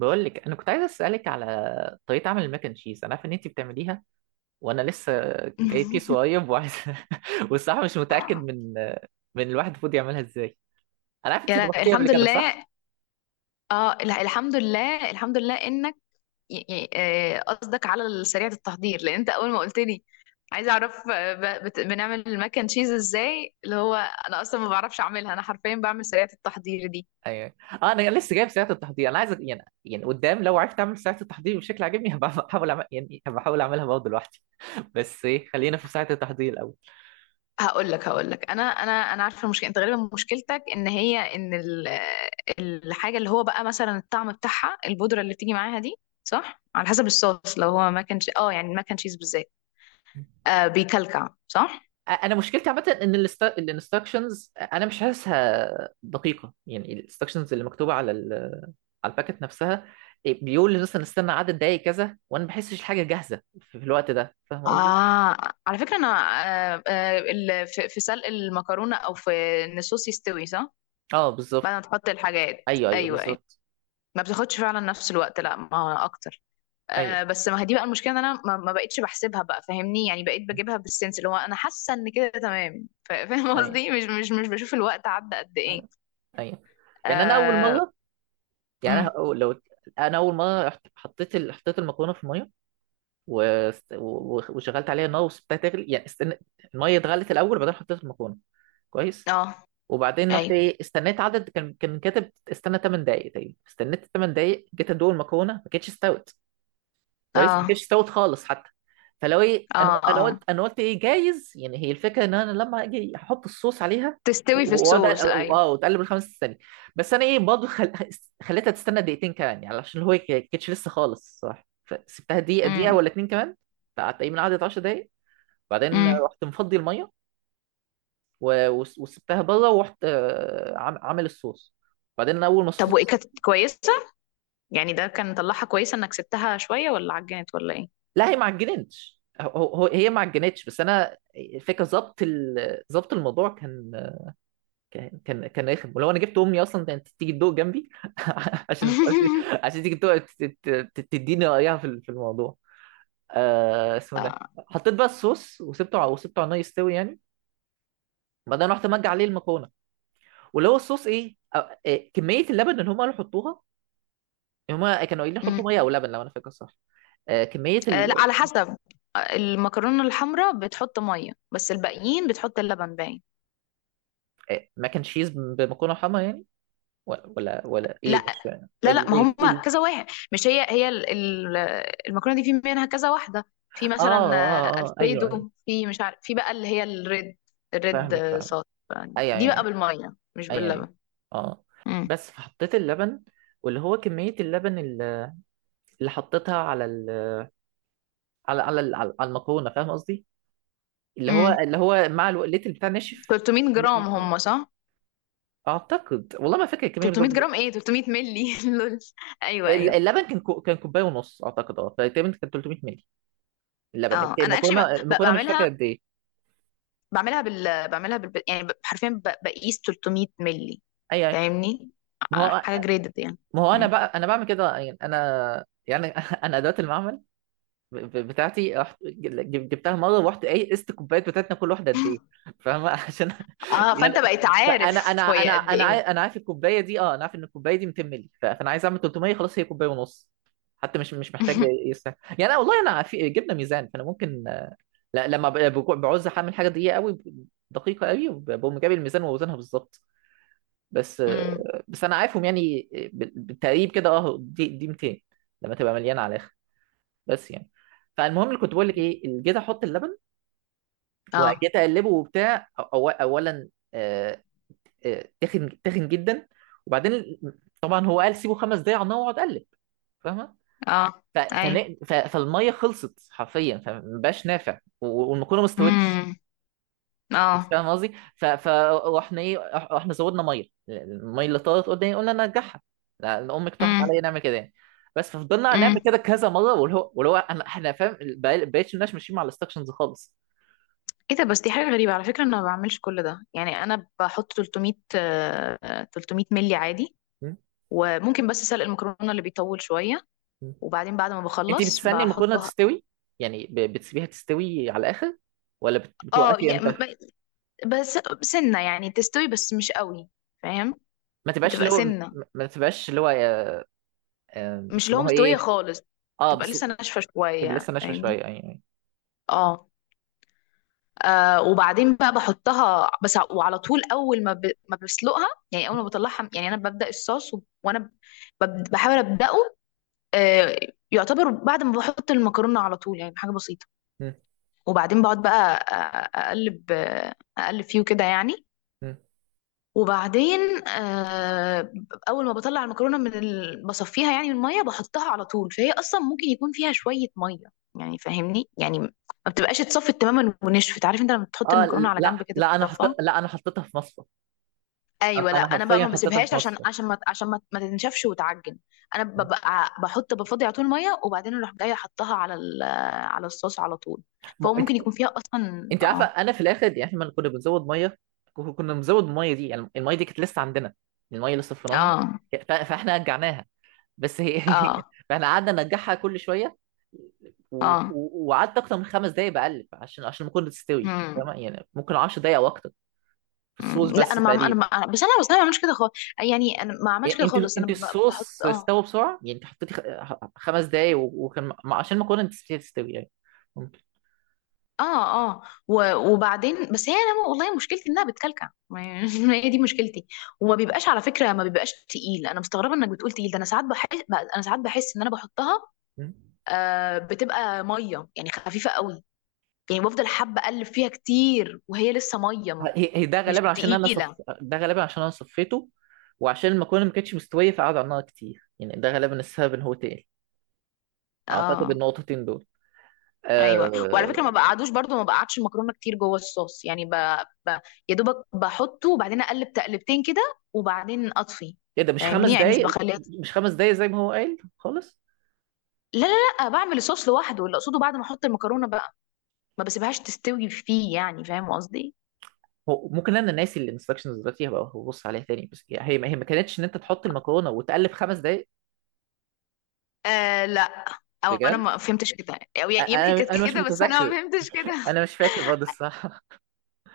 بقول لك انا كنت عايز اسالك على طريقه عمل الماك اند تشيز. انا عارف ان انت بتعمليها وانا لسه جايب كيس قريب وعايز والصراحه مش متاكد من الواحد المفروض يعملها ازاي. انا عارف يا انت لا، طبختيها قبل الحمد كده، صح؟ لله. اه لا، الحمد لله الحمد لله انك قصدك على سريعة التحضير، لان انت اول ما قلت لي عايزه اعرف بنعمل المكن تشيز ازاي. اللي هو انا اصلا ما بعرفش اعملها، انا حرفيا بعمل سريعة التحضير دي. ايوه، اه انا لسه جايب ساعه التحضير، انا عايز يعني قدام لو عرفت اعمل ساعه التحضير بشكل عاجبني هبقى احاول أعمل... يعني هبقى احاول اعملها برضه لوحدي. بس ايه، خلينا في ساعه التحضير الاول. هقول لك، انا عارفه المشكله. انت غالبا مشكلتك ان هي ان ال- آه، الحاجه اللي هو بقى مثلا الطعم بتاعها، البودره اللي بتيجي معاها دي، صح؟ على حسب الصوص، لو هو ماكن، يعني الماكن تشيز بالذات آه بيكلكع، صح؟ انا مشكلتي عامه ان الانستراكشنز انا مش حاسسها دقيقه، يعني الانستراكشنز اللي مكتوبه على الباكت نفسها، بيقول لي مثلا استنى عدد دقايق كذا وانا ما بحسش الحاجه جاهزه في الوقت ده، فاهم قصدي؟ آه على فكرة أنا، في سلق المكرونة أو في إن الصوص يستوي، صح؟ اه بعد ما بالظبط. تحط الحاجات، ايوه أيوه أيوه. بالظبط. ما بتاخدش فعلا نفس الوقت، لا، ما أكتر. ايوه آه. بس ما هي دي بقى المشكلة، إن أنا ما بقتش بحسبها بقى، فاهمني؟ يعني بقيت بجيبها بالسنس، اللي هو أنا حاسة إن كده تمام، فاهم ايوه قصدي؟ مش بشوف الوقت عدى قد إيه. ايوه أيوة. يعني انا اول آه. مره، أمم. لو انا اول مره حطيت حطيت المكرونه في الميه وشغلت عليها النار وسبتها تغلي، يعني استنى الميه اتغلت الاول وبعدين حطيت المكرونه. كويس. آه. وبعدين رحت أيوه. ايه، استنيت عدد، كان كاتب استنى 8 دقايق تقريبا، استنيت 8 دقايق جيت ادوق المكرونه ما كانتش استوت. كويس، ما آه. كانتش استوت خالص حتى. فلو ايه، انا آه انا قلت آه انا قلت ايه، جايز يعني هي الفكره ان انا لما اجي احط الصوص عليها تستوي في وأقعد- الصوص، أيوه. اه وتقلب الخمس ثواني. بس انا ايه، برضه خليتها تستنى دقيقتين كمان، يعني عشان هو ما كانتش لسه خالص، صح؟ فسبتها دقيقه أمم. ولا اتنين كمان. فقعدت تقريبا قعدت 10 دقايق، بعدين أمم. رحت مفضي الميه وسبتها بره، ورحت عامل الصوص. بعدين انا اول ما طب وإيه، الصوص. كانت كويسة؟ يعني ده كان طلعها كويسة انك سبتها شوية، ولا عجنت ولا ايه؟ لا هي ما عجنتش، هي ما عجنتش، بس انا الفكره ظبط الموضوع كان، كان رخم، ولو انا جبت امي اصلا كانت تيجي تدوق جنبي، عشان عشان عشان تيجي تدوق تديني رايها في في الموضوع، آه اسمه ده. آه. حطيت بقى الصوص وسبته وسبته على النار يستوي يعني. بعدين رحت مجي عليه المكرونه، واللي هو الصوص ايه أو- إيه، كميه اللبن اللي هم قالوا حطوها. هما كانوا قايلين حطوا مم. ميه او لبن لو انا فاكر صح. آه، كمية آه ال... لا، على حسب. آه، المكرونة الحمراء بتحط مية بس، الباقيين بتحط اللبن باين. آه، ماك اند تشيز بمكرونة حمرا يعني، ولا ايه، لا. مش فاهم لا لا ما هم كذا واحد. مش هي هي ال- ال- المكرونة دي في منها كذا واحدة. في اه مثلا آه، اه اه ايوه ايوه. الفريدو، في مش عارف، في بقى اللي هي الريد. الريد، فاهمك آه، فاهمك. صوص. ايوه دي ايوه بقى ايوه بالمية مش ايوه أيوه. باللبن. اه امم. بس فحطيت اللبن، واللي هو كمية اللبن اللي، اللي حطيتها على على المكرونة، فاهم قصدي؟ اللي هو امم. اللي هو مع الوقلات اللي بتاع ناشف. 300 ن- جرام ن- هم، صح؟ اعتقد والله ما فاكر الكميه 300 بالظبط. جرام؟ ايه، 300 مللي. لول. ايوه ايوه. اللبن كان كان كوبايه ونص اعتقد، اه فتقريبا كان 300 مللي اللبن. اه انا اكشلي المكرونه، المكرونه مش فاكر بعملها. قد ايه. بعملها بال، بعملها بال، يعني ب- حرفيا، ب- بقيس 300 مللي، اي اي. فاهمني؟ ما ع- هو حاجه جريدد يعني. ما هو انا مم. بقى انا بعمل كده، يعني انا يعني انا ادوات المعمل بتاعتي رحت جبتها مره ورحت ايه قست الكوبايات بتاعتنا كل واحده قد ايه، فاهمه؟ عشان اه، يعني فانت بقيت فانا انا عارف هي انا قد انا ايه. عارف، انا عارف الكوبايه دي، اه انا عارف ان الكوبايه دي 200 مللي، فانا عايز اعمل 300، خلاص هي كوبايه ونص، حتى مش محتاج يستاهل يعني. أنا والله انا في جبنا ميزان فانا ممكن آه، لا بعوز اعمل حاجه دقيقه قوي، دقيقه قوي بقوم جايب الميزان واوزنها بالظبط، بس. مم. انا عارفهم يعني بالتقريب كده، اه دي 200 لما تبقى مليانه على الاخر، بس يعني. فالمهم اللي كنت بقول لك، ايه اللي جيت احط اللبن اه. وجيت اقلبه وبتاع اولا آه، تخن جدا. وبعدين طبعا هو قال سيبه خمس دقايق على النار واقعد اقلب، فاهمه؟ اه. اي. فالميه خلصت حرفيا فمبقاش نافع، والمكرونه ما استوتش امم. بس، اه. فاهم قصدي؟ واحنا ايه، واحنا زودنا ميه، الميه اللي طارت قدامي قلنا نرجعها، لان امي اقترحت امم. عليا نعمل كده يعني. بس ففضلنا نعمل امم. كده كذا مره، واللي هو احنا فاهم بقيتش الناس ماشيين مع الانستكشنز خالص. ايه ده بس؟ دي حاجه غريبه على فكره، انا ما بعملش كل ده. يعني انا بحط 300 آه، 300 ملي عادي. مم. وممكن بس سلق المكرونه اللي بيطول شويه، مم. وبعدين بعد ما انت بخلص بتستني المكرونه بحطها. تستوي، يعني بتسيبيها تستوي على الاخر ولا اه. بتوقفي يا- امتى؟ م- بس سنة يعني، تستوي بس مش قوي، فاهم؟ ما تبقاش بتبقى اللي هو ما، سنة، ما تبقاش اللي هو آه، مش اللي هو بيسموها مستوية ايه، خالص، اه بتبقى بس. لسه ناشفة تبقى شوية، لسه ناشفه فاهمني؟ شويه يعني. اه. آه وبعدين بقى بحطها، بس ع- وعلى طول، اول ما ب... ما بسلقها، يعني اول ما بطلعها، يعني انا ببدأ الصوص، و... وانا ب... بب- بحاول ابدأه. آه. يعتبر بعد ما بحط المكرونة على طول، يعني حاجة بسيطة. مم. وبعدين بقعد بقى أ- أ- اقلب آه، اقلب فيه كده يعني. مم. وبعدين آه، اول ما بطلع المكرونه من ال... بصفيها يعني من الميه، بحطها على طول، فهي اصلا ممكن يكون فيها شويه ميه، يعني فاهمني؟ يعني ما بتبقاش اتصفت تماما ونشفت. عارف انت لما تحط اه. المكرونه على جنب كده تتصفى؟ لا انا حطيتها في مصفى. ايوه. لا أنا انا بقى حرفيا ما حطيتها بسيبهاش في عشان، مصر. عشان ما، عشان ما تنشفش وتعجن. انا ببقى بحط، بفضي على طول ميه، وبعدين اروح جايه احطها على ال... على الصوص على طول. فهو ما... انت، ممكن يكون فيها اصلا. انت عارفه اه. انا في الاخر يعني احنا لما كنا بنزود ميه، كنا بنزود الميه دي، يعني الميه دي كانت لسه عندنا، الميه اللي صفيناها اه. فاحنا رجعناها بس هي، اه. فاحنا قعدنا نرجعها كل شويه و... اه. وقعدت اكتر من خمس دقايق بقلب عشان عشان المكرونه تستوي مم. تمام، يعني ممكن 10 دقايق او اكتر في مم، الصوص لا بس انا ما، انا تقريبا. ما، بس انا، بس انا ما بعملش كده خالص. يعني انا ما عملتش يعني كده انت خالص. انا انت ب- بحط. الصوص اه. استوى بسرعه، يعني انت حطيتي خمس دقايق وكان عشان المكرونه تستوي يعني. اه. اه. و- وبعدين، بس هي، انا والله مشكلتي انها بتكلكع ما. هي دي مشكلتي. وما بيبقاش على فكره، ما بيبقاش تقيل. انا مستغربه انك بتقول تقيل ده. انا ساعات بحس، انا ساعات بحس ان انا بحطها ممكن. آه بتبقى ميه، يعني خفيفه قوي. يعني بفضل حابه اقلب فيها كتير وهي لسه ميه، هي ده مش غالبا عشان انا تقيله. ده غالبا عشان انا صفيته، وعشان المكرونه ما كانتش مستويه فقعد على النار كتير، يعني ده غالبا السبب ان هو تقل، اعتقد اه. النقطتين دول. ايوه، وعلى آه... فكره ما بقعدوش برضو، ما بقعدش المكرونه كتير جوه الصوص، يعني ب... ب... يا دوبك بحطه وبعدين اقلب تقلبتين كده وبعدين اطفي، ايه ده، فاهمني؟ يعني مش بخليها. مش خمس دقايق زي ما هو قال خالص. لا. لا بعمل الصوص لوحده، اللي اقصده بعد ما احط المكرونه بقى ما بسيبهاش تستوي فيه، يعني فاهم قصدي؟ هو ممكن انا ناسي الانستراكشنز دلوقتي، هبقى ببص عليها تاني، بس هي، هي ما كانتش ان انت تحط المكرونه وتقلب خمس دقايق، آه لا. او انا بجد. ما فهمتش كده. او ي- يمكن كانت انا مش كده بس انا ما متذكر، فهمتش كده. انا مش فاكر برضه الصراحه.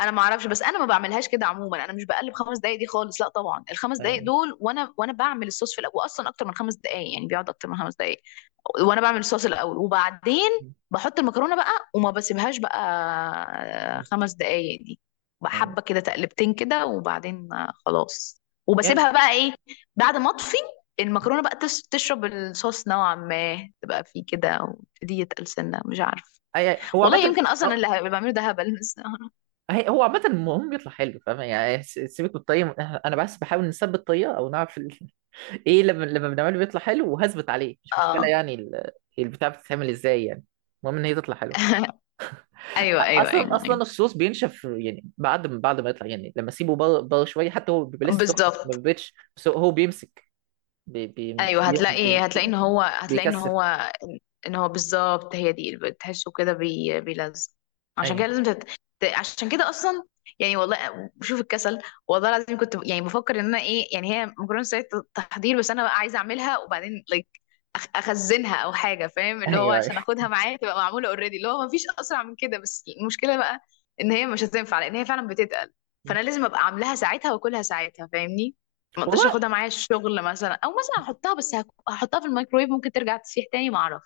انا ما اعرفش، بس انا ما بعملهاش كده عموما. انا مش بقلب خمس دقايق دي خالص، لا طبعا. الخمس دقايق يعني دول، وانا بعمل الصوص في الاول، واصلا اكتر من خمس دقايق. يعني بيقعد اكتر من خمس دقايق وانا بعمل الصوص الاول، وبعدين بحط المكرونه بقى، وما بسيبهاش بقى خمس دقايق دي. يعني بحبه كده تقلبتين كده، وبعدين خلاص. يعني وبسيبها بقى ايه، بعد ما اطفي، المكرونه بقى تس- تشرب الصوص نوعا ما، تبقى فيه كده ويبتدي يتقل سنه، مش عارف هو والله. عامه، يمكن اصلا اللي هبقى بعمله ده هبل، بس. هو عامة المهم بيطلع حلو، فاهم يعني؟ سيبك من الطريقة، أنا بس بحاول نثبت الطريقة أو نعرف إيه، لما بنعمله بيطلع حلو وهثبت عليه، مش مشكلة اه. يعني البتاع بتتعمل إزاي يعني، المهم إن هي تطلع حلوة. ايوه ايوه أصلا ايوه أصلا ايوه الصوص بينشف يعني بعد ما يطلع، يعني لما أسيبه بره شوية، حتى هو بيبقى لسه سخن ما بالظبط. بيبقاش، بس هو هو بيمسك بي... بي... ايوه، بي... هتلاقي ان هو، هتلاقي ان بيكثف. هو، ان هو بالظبط، هي دي اللي بتحسه كده، بي... بيلزق. عشان كده أيوه لازم تت... ت- عشان كده اصلا. يعني والله بشوف الكسل، والله العظيم كنت ب- يعني بفكر ان انا ايه، يعني هي مكرونه سريعه التحضير، بس انا بقى عايزه اعملها وبعدين لايك أخ... اخزنها او حاجه، فاهم؟ اللي هو أيوه أيوه. عشان اخدها معايا، تبقى معموله اوريدي، اللي هو مفيش اسرع من كده. بس المشكله بقى ان هي مش هتنفع، لان هي فعلا بتتقل. فانا لازم ابقى عاملاها ساعتها واكلها ساعتها، فاهمني؟ ما اقدرش والله اخدها معايا الشغل مثلا، او مثلا احطها، بس هك- هحطها في الميكرويف، ممكن ترجع تسيح تاني، ما اعرف.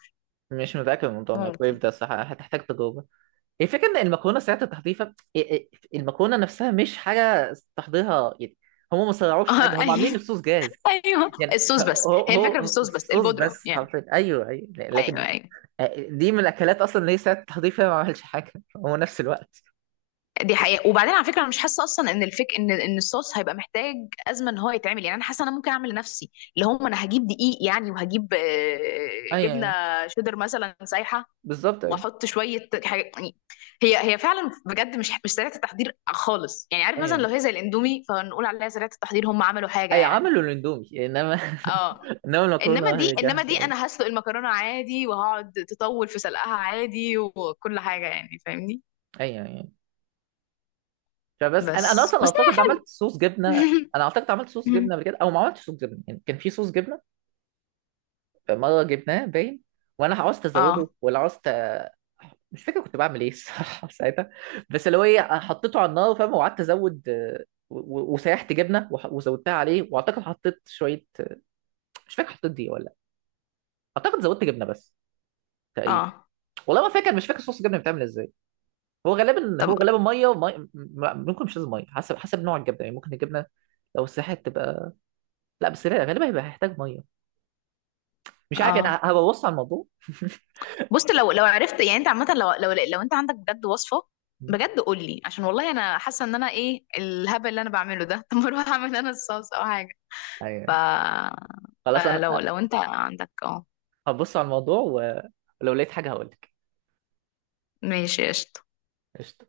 مش متأكد من موضوع الميكرويف ممكن. ده الصراحة، هتحتاج تجربة. الفكرة إن المكرونة ساعة التحضير، المكرونة نفسها مش حاجة تحضيرها يعني، هم ما سرعوش حاجة، آه، هم عاملين ايوه الصوص جاهز. ايوه. يعني الصوص بس. هو هي الفكره في هو الصوص بس، الصوص البودره بس يعني. حرفيا، أيوه أيوه ايوه لكن. ايوه. دي من الأكلات أصلا اللي هي ساعة التحضير فيها ما عملش حاجة، هو نفس الوقت. دي حقيقة. وبعدين على فكرة أنا مش حاسة أصلا إن الفك، إن إن الصوص هيبقى محتاج أزمة إن هو يتعمل. يعني أنا حاسة أنا ممكن أعمل لنفسي اللي هم، أنا هجيب دقيق يعني، وهجيب آه، أيوه جبنة أيوه شيدر مثلا سايحة، بالظبط. أيوه وأحط شوية حاجة يعني. هي هي فعلا بجد مش مش سريعة التحضير خالص. يعني عارف مثلا أيوه، لو هي زي الإندومي فنقول عليها سريعة التحضير، هم عملوا حاجة أي يعني. عملوا الأندومي، إنما اه. إنما انما المكرونة دي، هي انما جاهزة دي انا أيوه. هسلق المكرونه عادي وهقعد تطول في سلقها عادي وكل حاجه يعني، فاهمني؟ أيوه فبس، أنا بس أصلا بس هي أعتقد عملت حلو. صوص جبنة. أنا أعتقد عملت صوص جبنة قبل كده، أو ما عملتش صوص جبنة، يعني كان في صوص جبنة مرة جبناه باين، وانا عاوزت اه. ازوده ولا عاوزت، مش فاكر كنت بعمل ايه الصراحة ساعتها. بس اللي هو ايه حطيته على النار، فاهم؟ وقعدت ازود آه، وسيحت جبنة وزودتها عليه، واعتقد حطيت شوية آه، مش فاكر حطيت دي ولا لأ. اعتقد زودت جبنة بس، تقريبا. اه. والله ما فاكر، مش فاكر صوص الجبنة بتعمل ازاي. هو غالبا طب. هو غالبا مية ممكن مش لازم مية، حسب نوع الجبنة، يعني ممكن الجبنة لو سيحت تبقى، لا بس غالبا هيبقى هيحتاج مية، مش عارف انا اه. هبقى ببص على الموضوع. بص، لو لو عرفت يعني، انت عامه، لو لو لو انت عندك بجد وصفه بجد قول لي، عشان والله انا حاسه ان انا ايه الهبل اللي انا بعمله ده. طب ما اروح اعمل انا الصوص او حاجه. ايوه ف، أيوة. خلاص فلو انا لو انت عندك اه. هبص على الموضوع ولو لقيت حاجة هقولك. ماشي، قشطه. قشطة.